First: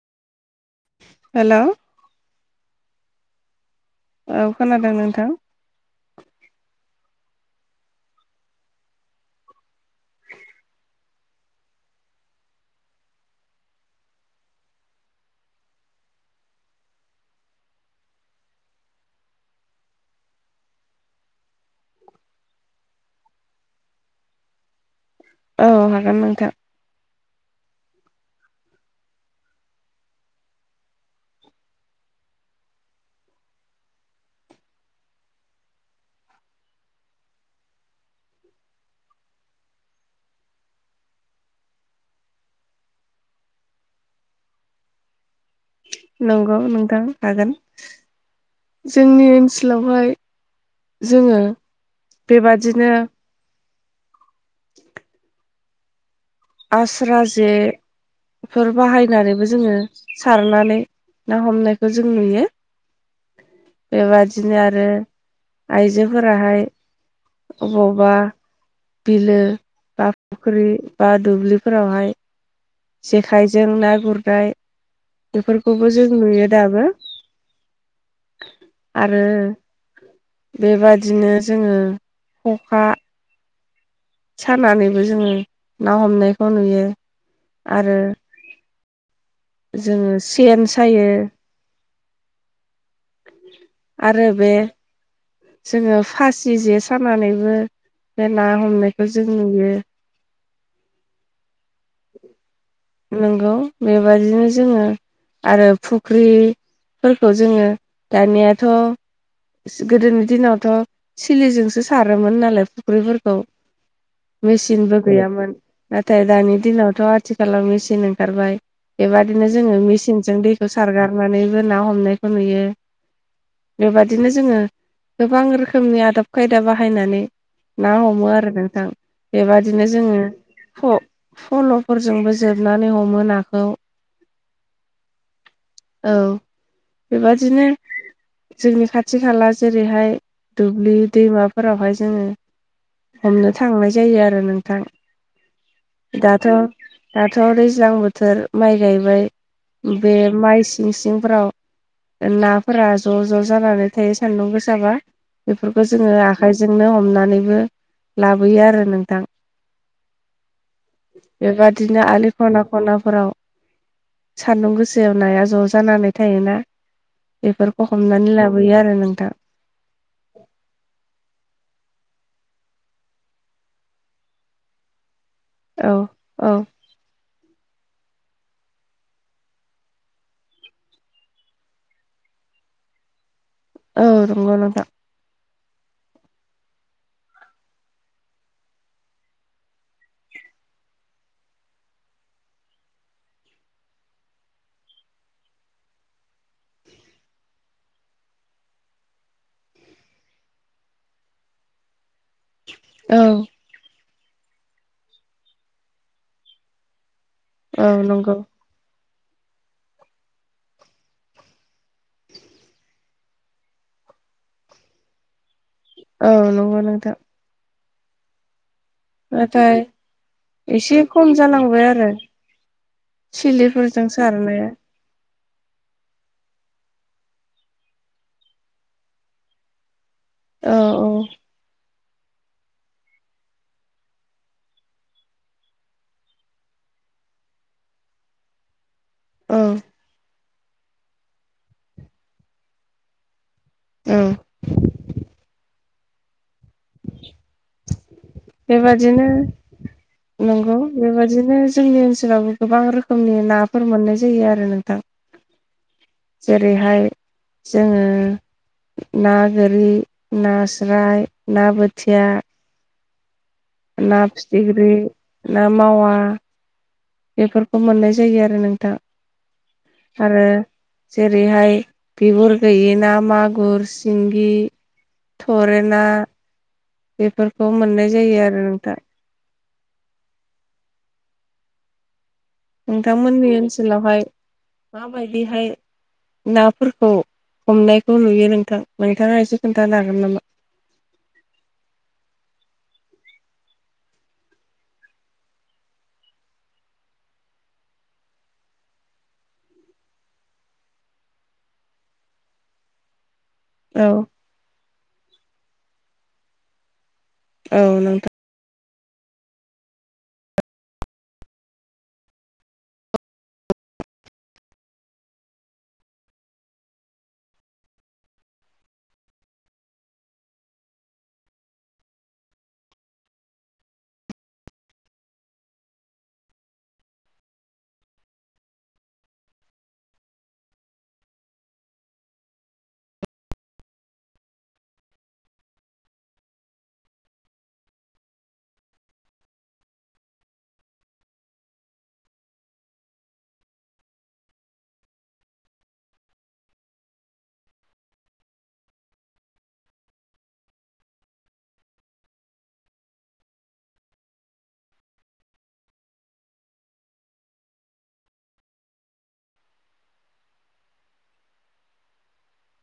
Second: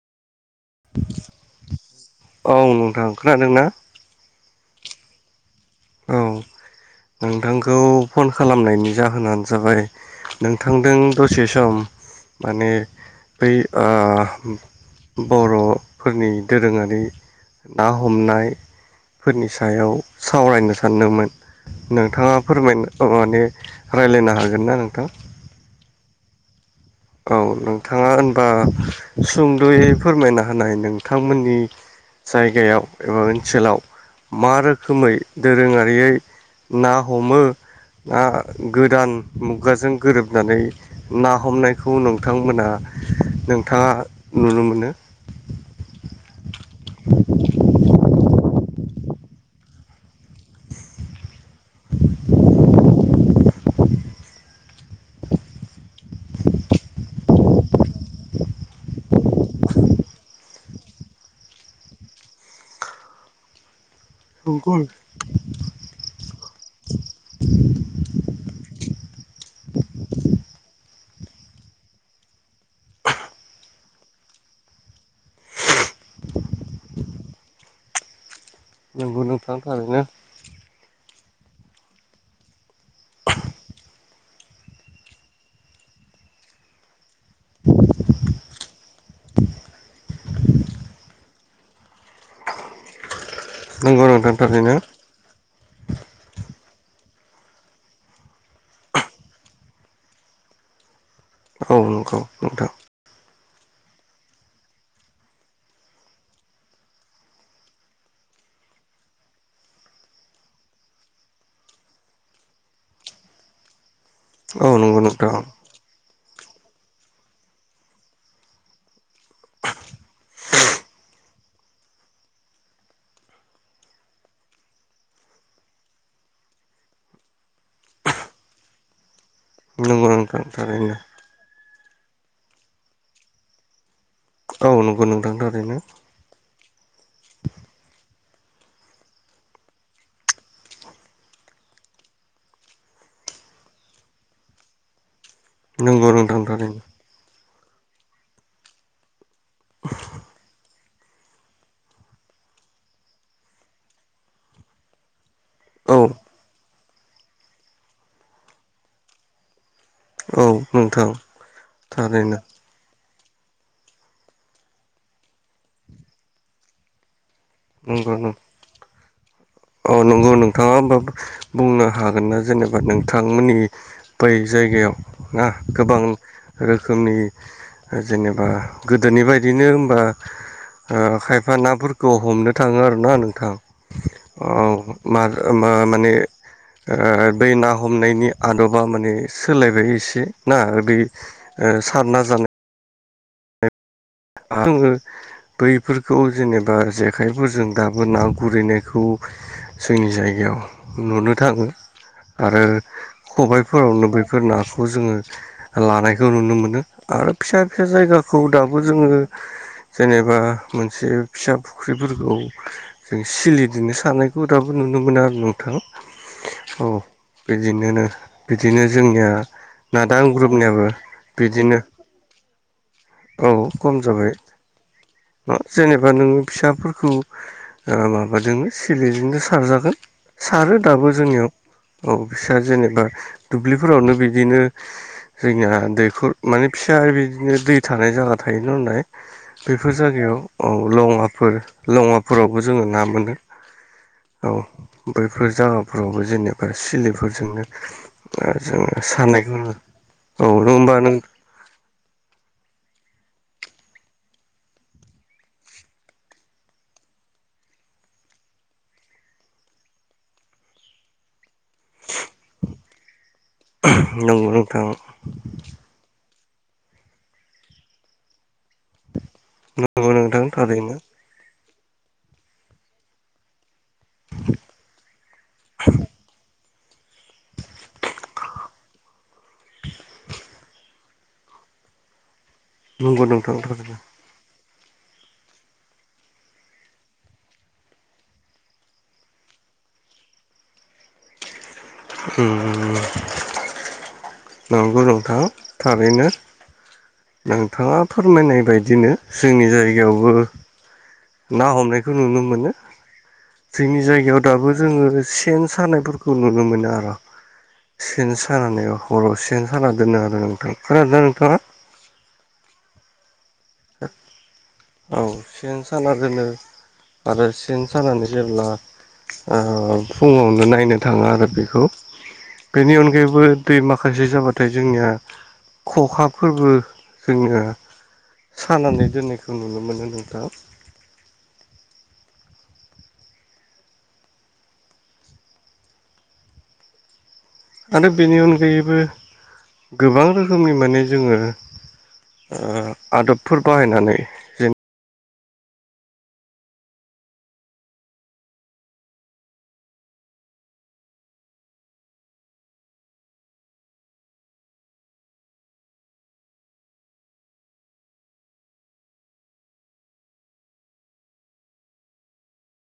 हेल' ओं खोनादों ना औ खोनादों नोंथां औ नोंथांखौ फन खालामनायनि जाहोनानो जाबाय नोंथांदों दसे सम माने बै ओ बर'फोरनि दोरोङारि ना हमनाय फोरनि सायाव सावरायनो सानदोंमोन नोंथाङा फोरमाय अ माने रायज्लायनो हागोन ना नोंथां औ हागोन नोंथां औ नोंथाङा होनबा सुंद'यै फोरमायना होनाय नोंथांमोननि जायगायाव एबा ओनसोलाव मा रोखोमै दोरोङारियै ना हमो ना गोदान मुगाजों गोरोबनानै ना हमनाय खौ नोंथांमोना नोंथाङा नुनो मोनो नंगौ नोंथां हागोन जोंनि ओनसोलावहाय जोङो बेबादिनो आसस्रा जे फोर बाहायनानैबो जोङो सारनानै ना हमनायखौ जों नुयो [unintelligible] बेबादिनो नंगौ आरो आइजोफोराहाय अबावबा बिलो बा फुख्रि बा दुब्लिफोरावहाय जेखाइजों ना गुरनाय बेफोरखौबो जों नुयो दाबो [inaudible] नंगौ आरो नोंथां थारैनो बेबादिनो जोङो ख'खा सानानैबो जोङो ना हमनायखौ नुयो आरो जोङो सेन सायो नंगौ आरो नोंथां बे थारैनो जोङो फासि जे सानानैबो बे ना हमनायखौ जों नुयो औ नंगौ नोंथां नंगौ बेबदिनो जोङो आरो फुख्रि फोरखौ जोङो दानियाथ' गोदोनि दिनावथ' सिलिजोंसो सारोमोन नालाय फुख्रिफोरखौ औ मेचिनबो नंगौ नोंथां गैयामोन नाथाय दानि दिनावथ' आथिखालाव मेचिन ओंखारबाय बेबादिनो जोङो मेचिनजों दैखौ सारगारनानैबो ना हमनायखौ नुयो बेबादिनो जोङो गोबां रोखोमनि आदब खायदा बाहायनानै ना हमो आरो नोंथां बेबादि दिनो नंगौ जोङो नोंथां फ थारैनो फल'फोरजोंबो जोबनानै हमो नाखौ औ नंगौ नोंथां थारैनो औ बेबादिनो जोंनि खाथि खाला जेरैहाय दुब्लि दैमाफोरावहाय जोङो। हमनो थांनाय जायो आरो नोंथां। नंगौ नोंथां दाथ' थारैनो दाथ' दैज्लां बोथोर माइ गायबाय। बे माइ सिं सिंफोराव नाफोरा ज' ज' जानानै थायो सानदुं गोसाबा। बेफोरखौ औ जोङो आखाइजोंनो हमनानैबो लाबोयो आरो नोंथां। औ नोंथां बेबादिनो आलि थारैनो ख'ना ख'नाफोराव। सानदुं गोसायाव नाया ज' जानानै थायोना। बेफोरखौ नंगौ नों हमनानै लाबोयो आरो नोंथां। औ नंगौ नोंथाङा होमबा बुंनो हागोन ना जेनेबा नोंथांमोननि बै जायगायाव। ना औ गोबां औ रोखोमनि। जेनेबा गोदोनि बायदिनो होनबा ओ खायफा नाफोरखौ हमनो थाङो आरोना नोंथां। औ नंगौ नोंथां। ओ मा माने ओ बै ना हमनायनि आदबा माने सोलायबाय एसे ना बे। ओ सारना जानाय। आङो बैफोरखौ जेनेबा जेखाइफोरजों दाबो ना गुरैनायखौ। जोंनि जायगायाव नुनो थाङो। आरो औ खबायाइफोरावनो बे बे नाखौ जोङो लानायखौ नुनो मोनो आरो फिसा फिसा औ नंगौ जायगाखौ दाबो। जोङो। जेनेबा मोनसे फिसा फुख्रिफोरखौ जों सिलिदिनो सानायखौ दाबो नु नुनो मोनो आरो नों औ नंगौ नोंथां। बिदिनो बि बिदिनो जोंनिया नाथाय नादां ग्रुपनियाबो एसे खम बिदिनो जालांबाय औ। जों जाबाय सारनाया जेनेबा नोङो फिसाफोरखौ ओ माबाजोंनो सिलिजोंनो सारजागोन औ सारो औ दाबो जोंनियाव औ बिस्रा जेनेबा दुब्लिफोरावनो बिदिनो। जोंनिया दैखर माने फिसा बिदिनो दै थानाय जागोन। थायोना नानलाय औ बेफोर जायगायाव। औ लङाफोर लङाफोरावबो जोङो ना मोनो। औ बैफोर जागाफोरावबो जेनेबा सिलिफोरजोंनो। जोङो बेबादिनो सानायखौ नु नंगौ बेबादिनो जोंनि ओनसोलावबो गोबां रोखोमनि। नाफोर मोननाय जायो आरो नोंथां। जेरैहाय जोङो। ना गोरै नास्राय ना बोथिया। ना नंगौ नोंथां फिथिख्रि ना मावा। बेफोरखौ मोननाय जायो आरो नोंथां। नंगौ नोंथां आरो थारैनो जेरैहाय बिगुर गैयि ना मागुर सिंगि थरेना बेफोरखौ मोननाय जायो आरो नोंथां। [inaudible] नंगौ नोंथांमोननि नोंथां थारैनो ओनसोलावहाय माबायदिहाय नाफोरखौ हमनायखौ नुयो नोंथां नोंथाङा एसे खोन्थानो हागोन नामा? होम नंगौ नोंथां थारैनो। नोंथाङा फोरमायनाय बायदिनो जोंनि जायगायावबो ना हमनायखौ नुनो मोनो जोंनि औ जायगायाव दाबो जोङो सेन सानायफोरखौ नुनो मोनो आरो औ नों सेन सानानै औ हराव सेन साना दोनो आरो नोंथां खोनादोंना नोंथाङा औ सेन साना दोनो आरो सेन सानानै जेब्ला ओ फुङावनो नायनो थाङो आरो बेखौ बेनि अनगायैबो दै माखासे जाबाथाय जोंनिया खखा फोरबो जोङो सानानै दोननायखौ नुनो मोनो नोंथां आरो बेनि अनगायैबो गोबां रोखोमनि माने जोङो ओ आदबफोर बाहायनानै जेन